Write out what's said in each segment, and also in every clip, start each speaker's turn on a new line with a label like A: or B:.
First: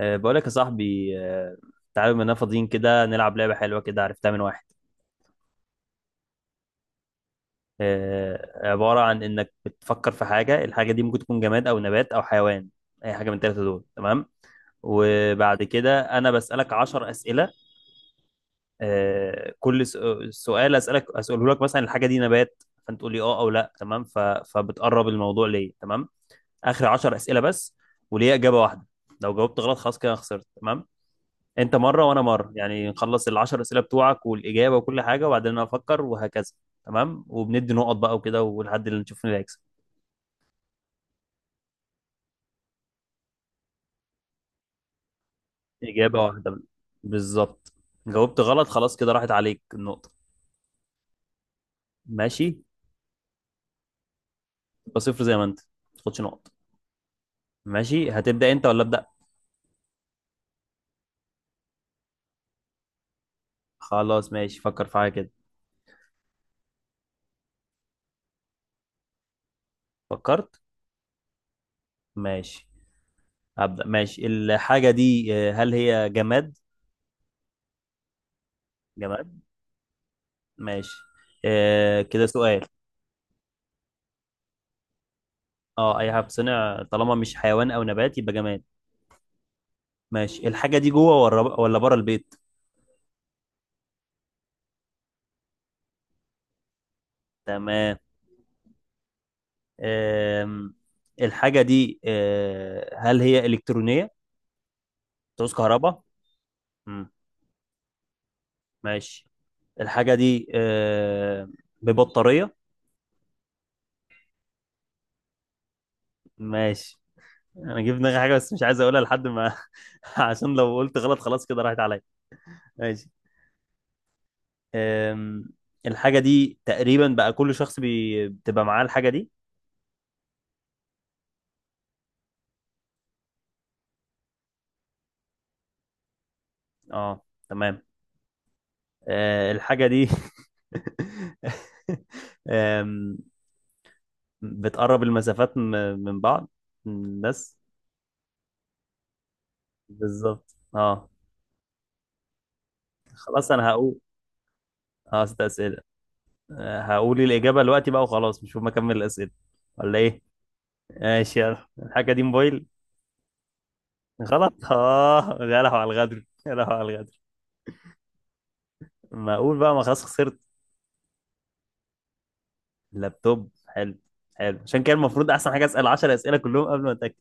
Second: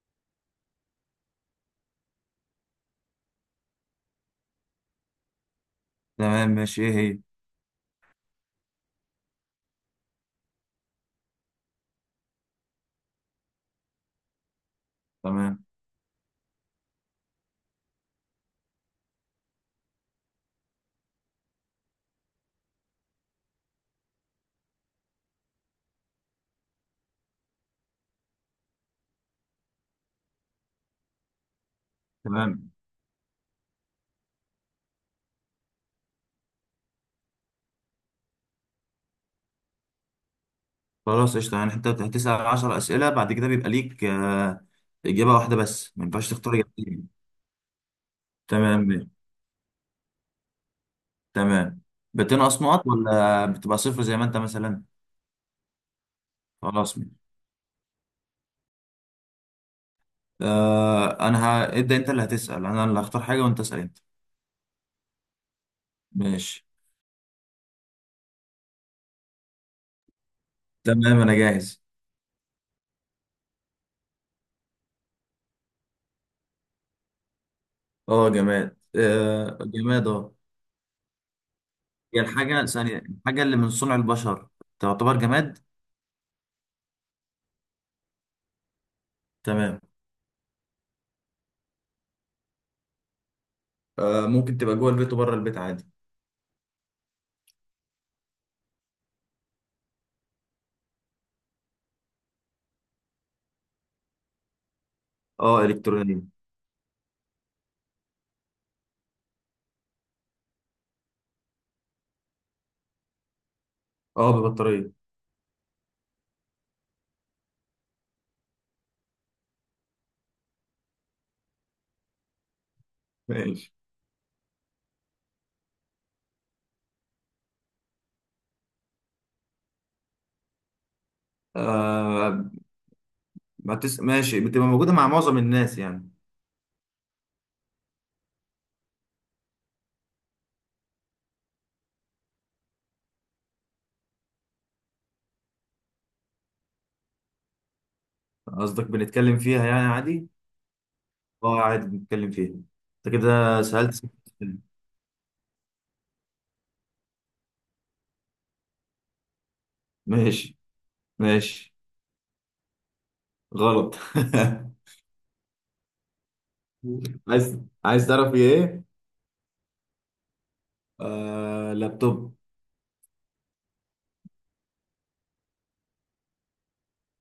A: بقولك يا صاحبي، تعالى بما اننا فاضيين كده، نلعب لعبة حلوة كده عرفتها من واحد.
B: تمام ماشي، ايه هي؟
A: عبارة عن انك بتفكر في حاجة. الحاجة دي ممكن تكون جماد او نبات او حيوان، اي حاجة من الثلاثة دول. تمام. وبعد
B: تمام.
A: كده انا بسألك عشر أسئلة. أه كل س- سؤال اسألك اسأله لك، مثلا الحاجة دي نبات فانت تقول لي اه او لا. تمام. فبتقرب الموضوع ليه. تمام. اخر عشر أسئلة بس، وليه إجابة واحدة. لو جاوبت غلط خلاص كده أنا خسرت. تمام، انت مره وانا مره،
B: تمام.
A: يعني نخلص العشر اسئله بتوعك والاجابه وكل حاجه وبعدين انا افكر وهكذا. تمام، وبندي نقط بقى وكده، ولحد اللي نشوف مين اللي هيكسب.
B: خلاص قشطة، يعني انت هتسأل 10 أسئلة بعد كده بيبقى ليك إجابة واحدة بس، ما
A: اجابه
B: ينفعش تختار
A: واحده
B: إجابتين.
A: بالظبط. جاوبت غلط
B: تمام.
A: خلاص كده راحت عليك النقطه.
B: تمام.
A: ماشي،
B: بتنقص نقط ولا بتبقى صفر زي ما انت مثلا؟
A: يبقى صفر زي ما انت ما تاخدش نقط.
B: خلاص ماشي.
A: ماشي، هتبدا انت ولا ابدا؟
B: ابدأ، انت اللي هتسأل انا اللي هختار حاجة، وانت اسأل انت.
A: خلاص ماشي، فكر في حاجه كده.
B: ماشي.
A: فكرت.
B: تمام انا جاهز.
A: ماشي، هبدا. ماشي، الحاجه دي هل هي جماد؟
B: اه جماد،
A: جماد.
B: آه جماد اه.
A: ماشي. اه،
B: هي
A: كده سؤال.
B: الحاجة ثانية، الحاجة اللي من صنع البشر تعتبر جماد؟
A: اه، اي حاجه بتصنع طالما مش حيوان او نبات يبقى جماد.
B: تمام.
A: ماشي، الحاجة دي جوه ولا بره البيت؟
B: آه ممكن تبقى جوه البيت وبره البيت عادي.
A: تمام. أم... الحاجة دي هل هي إلكترونية؟ بتعوز
B: اه
A: كهرباء؟
B: الكترونية.
A: مم. ماشي، الحاجة دي ببطارية؟
B: اه ببطارية.
A: ماشي. أنا جبت دماغي حاجة بس مش عايز أقولها لحد ما. عشان لو قلت غلط خلاص كده راحت عليا. ماشي.
B: ماشي.
A: أم... الحاجة دي تقريبا بقى كل بتبقى معاه الحاجة دي.
B: آه ما تس... ماشي، بتبقى موجودة مع معظم الناس يعني.
A: اه تمام. الحاجة دي أم، بتقرب من بعض بس.
B: قصدك بنتكلم فيها يعني عادي؟
A: بالظبط اه.
B: اه عادي بنتكلم فيها. انت
A: خلاص
B: كده
A: انا
B: سألت
A: هقول.
B: ست أسئلة.
A: اه، ست اسئله. هقول الاجابه دلوقتي بقى وخلاص، مش هما اكمل الاسئله ولا ايه؟
B: ماشي.
A: ماشي، يلا،
B: ماشي.
A: الحاجه دي موبايل؟
B: غلط.
A: غلط. اه، يا لهو على الغدر، يا لهو على الغدر.
B: عايز، عايز تعرف ايه؟
A: ما اقول بقى، ما خلاص خسرت.
B: آه لابتوب.
A: لابتوب؟ حلو، حلو. عشان كده المفروض احسن حاجه اسال 10 اسئله كلهم قبل ما اتاكد.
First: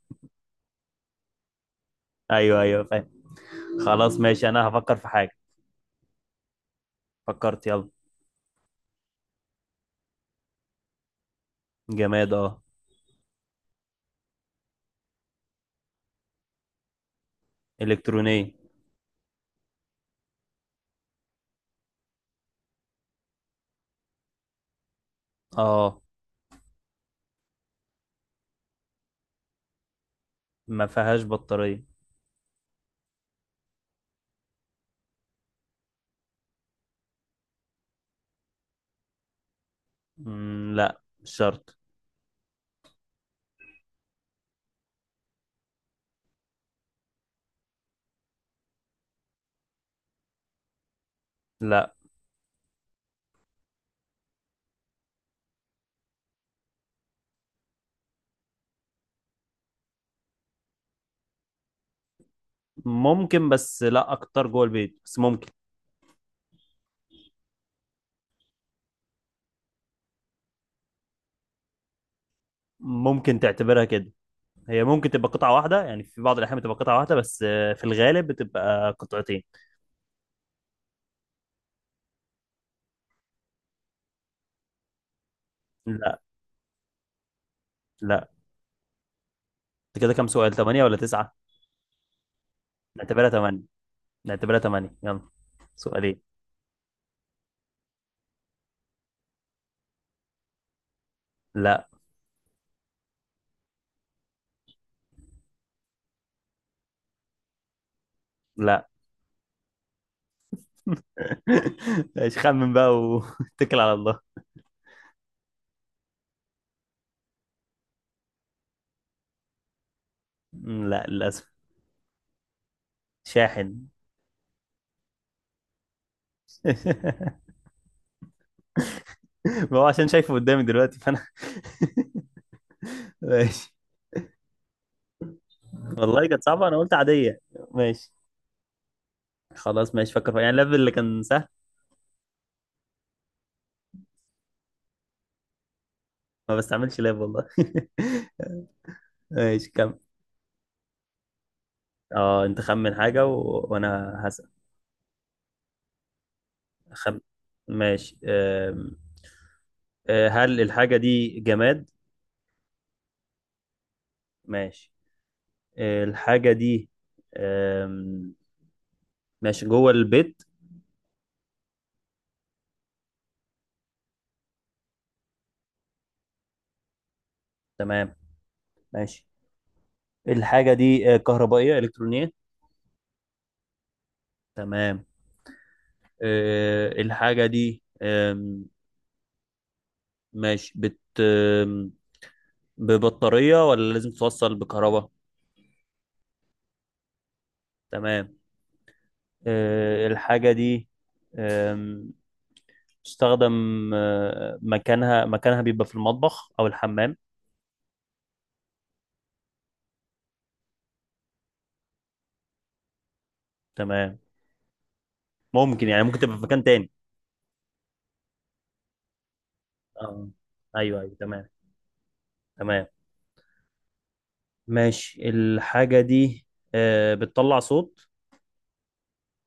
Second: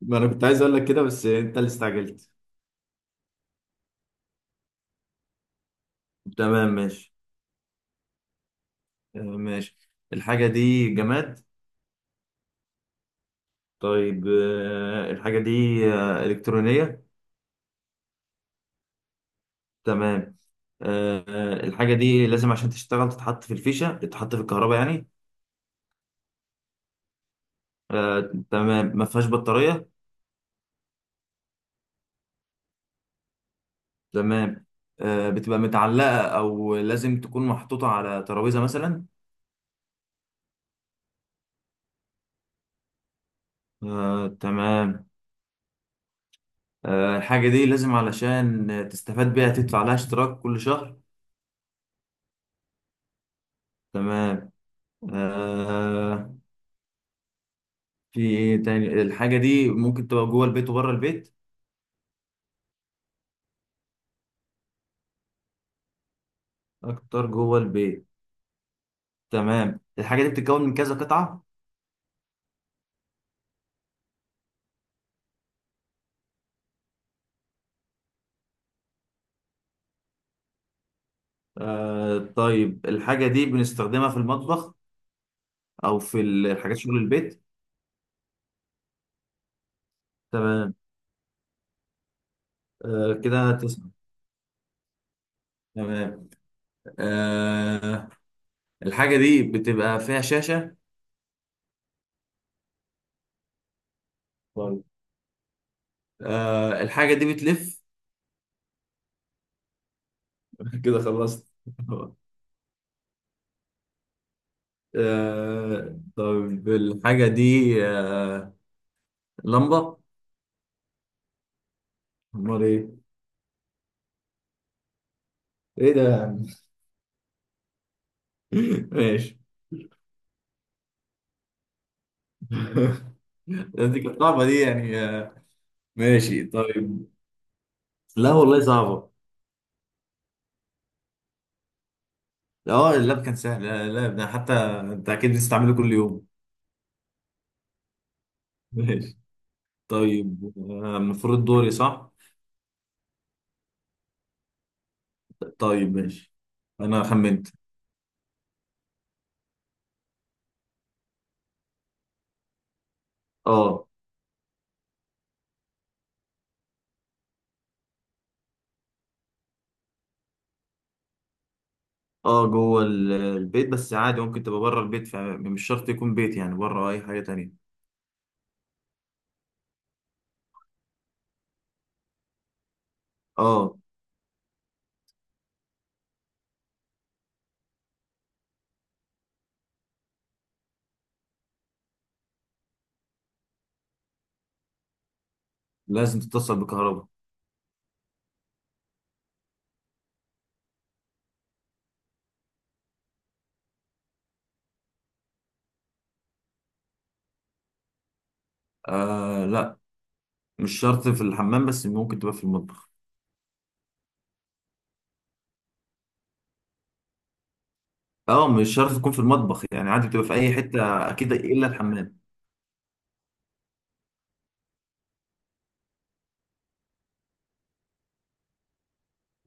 B: ما انا كنت عايز اقول لك كده بس انت اللي استعجلت.
A: ايوه ايوه فاهم. خلاص ماشي، انا هفكر في حاجه.
B: تمام ماشي.
A: فكرت يلا.
B: آه ماشي. الحاجة دي جماد.
A: جماد اه.
B: طيب، آه الحاجة دي آه إلكترونية.
A: الكترونيه.
B: تمام. آه، الحاجة دي لازم عشان تشتغل تتحط في الفيشة، تتحط في الكهرباء يعني.
A: اه
B: آه، تمام. ما فيهاش بطارية.
A: ما فيهاش بطاريه.
B: تمام. آه، بتبقى متعلقة أو لازم تكون محطوطة على ترابيزة مثلا؟
A: مم، لا مش شرط.
B: آه، تمام. آه، الحاجة دي لازم علشان تستفاد بيها تدفع لها اشتراك كل شهر؟
A: لا
B: تمام. آه، في إيه تاني؟ الحاجة دي ممكن تبقى جوه البيت وبره البيت؟
A: ممكن، بس لا، اكتر جوه البيت بس ممكن.
B: أكتر جوه البيت. تمام. الحاجة دي بتتكون من كذا قطعة.
A: ممكن تعتبرها كده، هي ممكن تبقى قطعة واحدة يعني، في بعض الأحيان بتبقى قطعة واحدة بس، في الغالب بتبقى قطعتين.
B: آه طيب الحاجة دي بنستخدمها في المطبخ أو
A: لا.
B: في الحاجات شغل البيت؟
A: لا. انت كده كام سؤال،
B: تمام.
A: ثمانية ولا تسعة؟
B: آه
A: نعتبرها
B: كده
A: ثمانية.
B: تسعة.
A: نعتبرها ثمانية يلا. سؤالين.
B: تمام. آه الحاجة دي بتبقى فيها شاشة.
A: لا.
B: طيب. آه الحاجة دي بتلف.
A: لا.
B: كده خلصت.
A: ايش، خمن بقى واتكل على الله.
B: آه طيب الحاجة دي آه لمبة.
A: مم، لا للأسف.
B: أمال إيه؟
A: شاحن.
B: إيه ده يا عم؟ ماشي.
A: ما هو عشان شايفه قدامي دلوقتي فأنا. ماشي.
B: دي كانت صعبة دي يعني آه.
A: والله كانت
B: ماشي
A: صعبة، أنا قلت
B: طيب.
A: عادية. ماشي.
B: لا والله صعبة.
A: خلاص ماشي، فكر فيها. يعني اللاب اللي كان سهل.
B: اه اللاب كان سهل، لا لا، ده حتى انت اكيد بتستعمله كل يوم.
A: ما بستعملش لاب والله.
B: ماشي.
A: ماشي، كم.
B: طيب آه، المفروض دوري صح.
A: اه أنت خمن حاجة وأنا هسأل.
B: طيب ماشي. انا
A: خم...
B: خمنت.
A: ماشي. هل الحاجة دي جماد؟
B: اه.
A: ماشي. الحاجة دي أم... ماشي، جوه البيت.
B: اه جوه البيت بس عادي، ممكن تبقى بره البيت فمش شرط يكون بيت، يعني بره اي حاجه تانية.
A: تمام. ماشي، الحاجة دي كهربائية إلكترونية.
B: اه
A: تمام. الحاجة دي ماشي, ببطارية ولا لازم توصل بكهرباء؟
B: لازم تتصل بكهرباء.
A: تمام. الحاجة دي آم، تستخدم. مكانها مكانها بيبقى في المطبخ أو الحمام.
B: آه لا مش شرط في الحمام، بس ممكن تبقى في المطبخ.
A: تمام. ممكن، يعني ممكن تبقى في مكان تاني.
B: اه مش شرط تكون في المطبخ، يعني عادي بتبقى
A: اه
B: في اي
A: أيوه
B: حته
A: أيوه
B: اكيد
A: تمام.
B: الا الحمام.
A: تمام. ماشي، الحاجة دي بتطلع صوت.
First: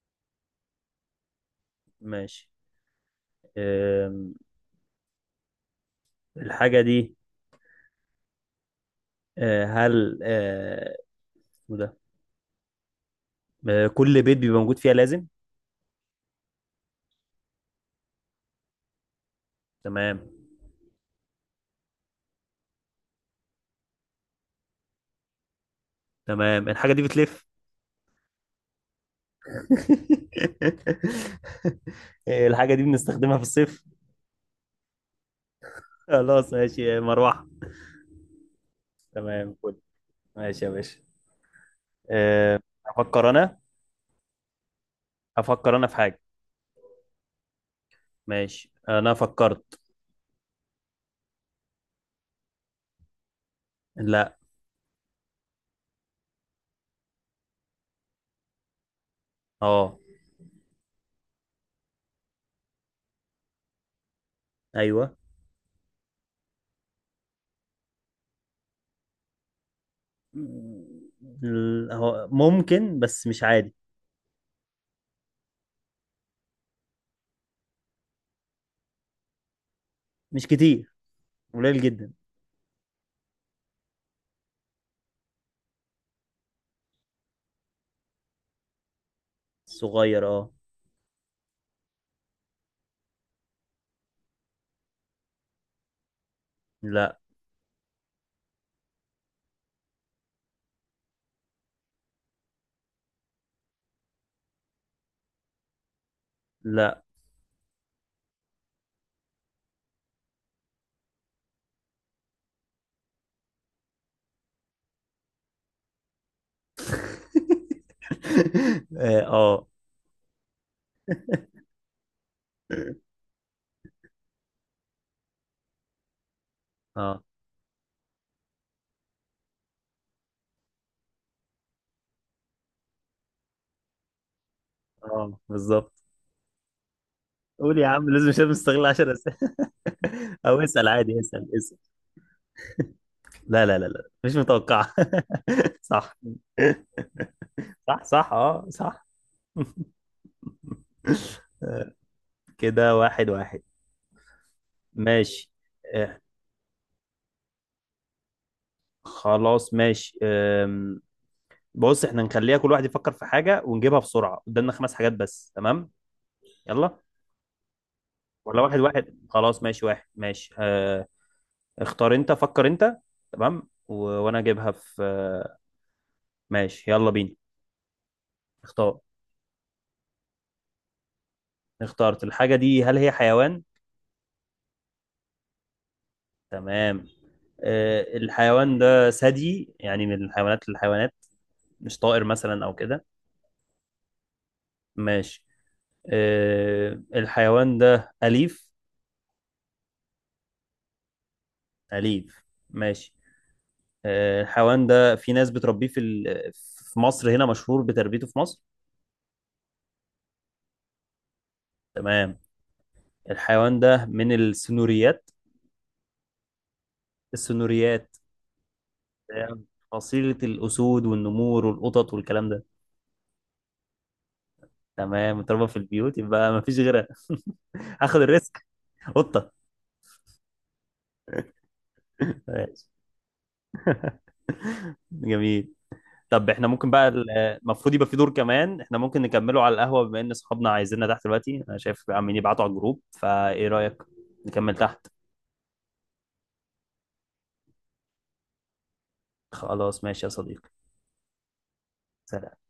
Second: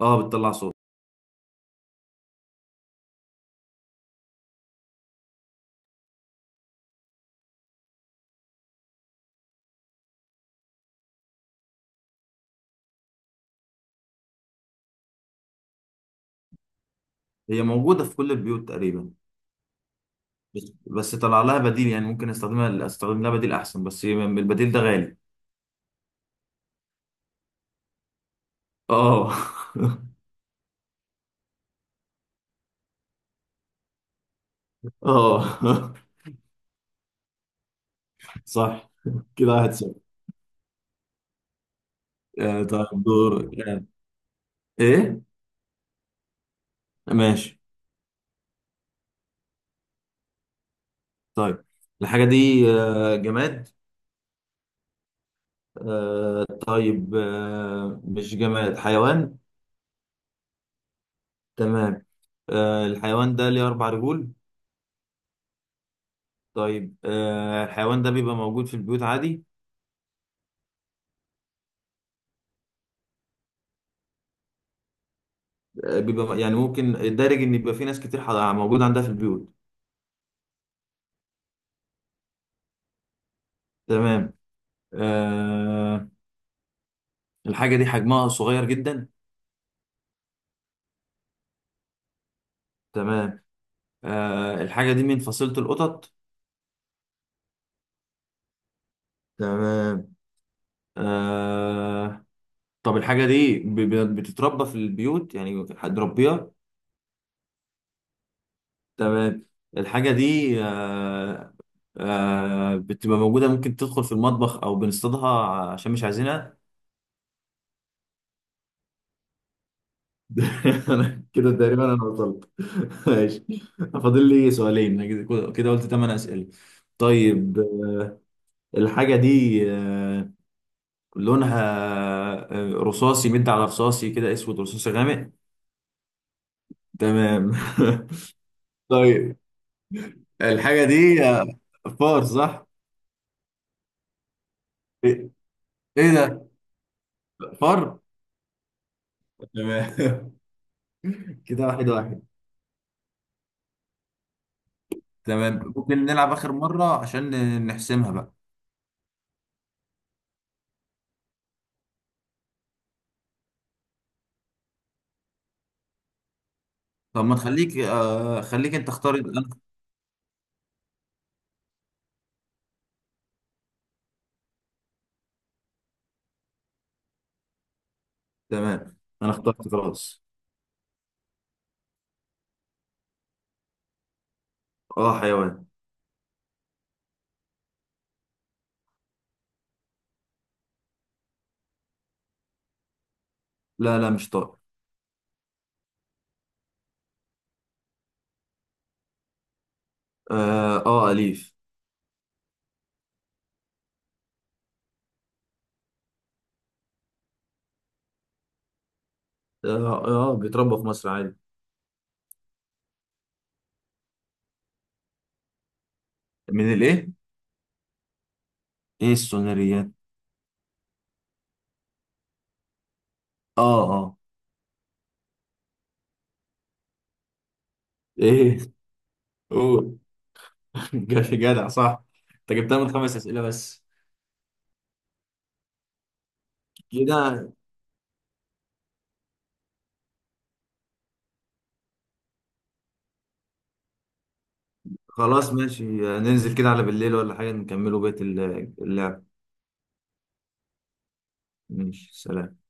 B: اه بتطلع صوت.
A: ماشي. آم، الحاجة دي آه، هل آه، اسمه ده. كل بيت بيبقى موجود فيها لازم.
B: هي موجوده في كل البيوت تقريبا،
A: تمام.
B: بس بس طلع لها بديل، يعني ممكن استخدمها، استخدم لها بديل احسن بس البديل ده غالي.
A: تمام، الحاجة دي بتلف.
B: اه.
A: الحاجة دي بنستخدمها في الصيف.
B: اه.
A: خلاص ماشي، مروحة.
B: صح.
A: تمام.
B: كده واحد
A: فل.
B: صفر.
A: ماشي يا باشا. آه،
B: آه، طيب
A: أفكر
B: دور
A: أنا
B: آه، ايه؟
A: أفكر أنا في حاجة.
B: ماشي.
A: ماشي، أنا فكرت.
B: طيب الحاجة دي آه، جماد.
A: لا.
B: آه، طيب آه، مش جماد، حيوان.
A: أه.
B: تمام. آه، الحيوان ده ليه أربع رجول.
A: أيوه.
B: طيب آه، الحيوان ده بيبقى موجود في البيوت عادي؟
A: هو ممكن بس مش عادي.
B: آه، بيبقى يعني ممكن الدارج إن يبقى في ناس كتير موجود عندها في البيوت.
A: مش كتير، قليل جدا.
B: تمام. آه الحاجة دي حجمها صغير جدا.
A: صغير أه.
B: تمام. آه الحاجة دي من فصيلة القطط.
A: لا.
B: تمام. آه طب الحاجة دي بتتربى في البيوت، يعني حد ربيها.
A: لا.
B: تمام. الحاجة دي آه، آه بتبقى موجودة ممكن تدخل في المطبخ أو بنصطادها عشان مش عايزينها.
A: أه أه.
B: أنا كده تقريبا أنا وصلت. ماشي. فاضل لي سؤالين، أنا كده كده قلت 8 أسئلة.
A: أه.
B: طيب الحاجة دي لونها آه، رصاصي، مد على رصاصي كده، اسود رصاصي غامق.
A: بالظبط.
B: تمام.
A: قول يا عم، لازم مش مستغل 10 أسئلة.
B: طيب
A: أو
B: الحاجة
A: اسأل عادي،
B: دي
A: اسأل.
B: آه، فار صح؟
A: لا لا لا لا، مش متوقعة.
B: ايه؟ إيه
A: صح.
B: ده؟ فار؟
A: صح صح اه صح.
B: تمام. كده واحد واحد.
A: كده واحد واحد. ماشي.
B: تمام، ممكن
A: آه،
B: نلعب آخر مرة عشان نحسمها بقى.
A: خلاص ماشي. بص، احنا نخليها كل واحد يفكر في حاجة ونجيبها بسرعة قدامنا، خمس حاجات بس. تمام يلا.
B: طب ما تخليك آه،
A: ولا
B: خليك
A: واحد
B: انت اختار
A: واحد،
B: انا.
A: خلاص ماشي، واحد ماشي اه. اختار انت، فكر انت. تمام، وانا اجيبها في. ماشي يلا بينا.
B: تمام،
A: اختار.
B: انا اخترت خلاص.
A: اختارت الحاجة دي، هل هي حيوان؟
B: اه حيوان.
A: تمام. الحيوان ده ثدي يعني، من الحيوانات للحيوانات، مش طائر مثلا او كده.
B: لا لا مش طائر.
A: ماشي. الحيوان ده أليف.
B: اه اه أليف.
A: أليف. ماشي. الحيوان ده في ناس بتربيه في مصر، هنا مشهور بتربيته في مصر.
B: اه، آه بيتربى في مصر عادي.
A: تمام. الحيوان ده من السنوريات.
B: من الايه؟
A: السنوريات.
B: ايه
A: آه،
B: السونريات؟
A: فصيلة الأسود والنمور والقطط والكلام ده.
B: اه اه.
A: تمام، متربى في البيوت يبقى مفيش غيرها. هاخد
B: ايه؟
A: الريسك. قطة.
B: قول. جاش جدع صح، انت جبتها
A: ماشي.
B: من خمس اسئله بس.
A: جميل. طب احنا ممكن بقى،
B: كده
A: المفروض يبقى في دور كمان. احنا ممكن نكمله على القهوة، بما ان صحابنا عايزيننا تحت دلوقتي، انا شايف عمالين يبعتوا على الجروب، فايه رأيك، نكمل تحت؟
B: خلاص ماشي، ننزل كده على بالليل ولا حاجه نكملوا بقيه اللعب.
A: خلاص ماشي يا صديقي.
B: ماشي
A: سلام.
B: سلام.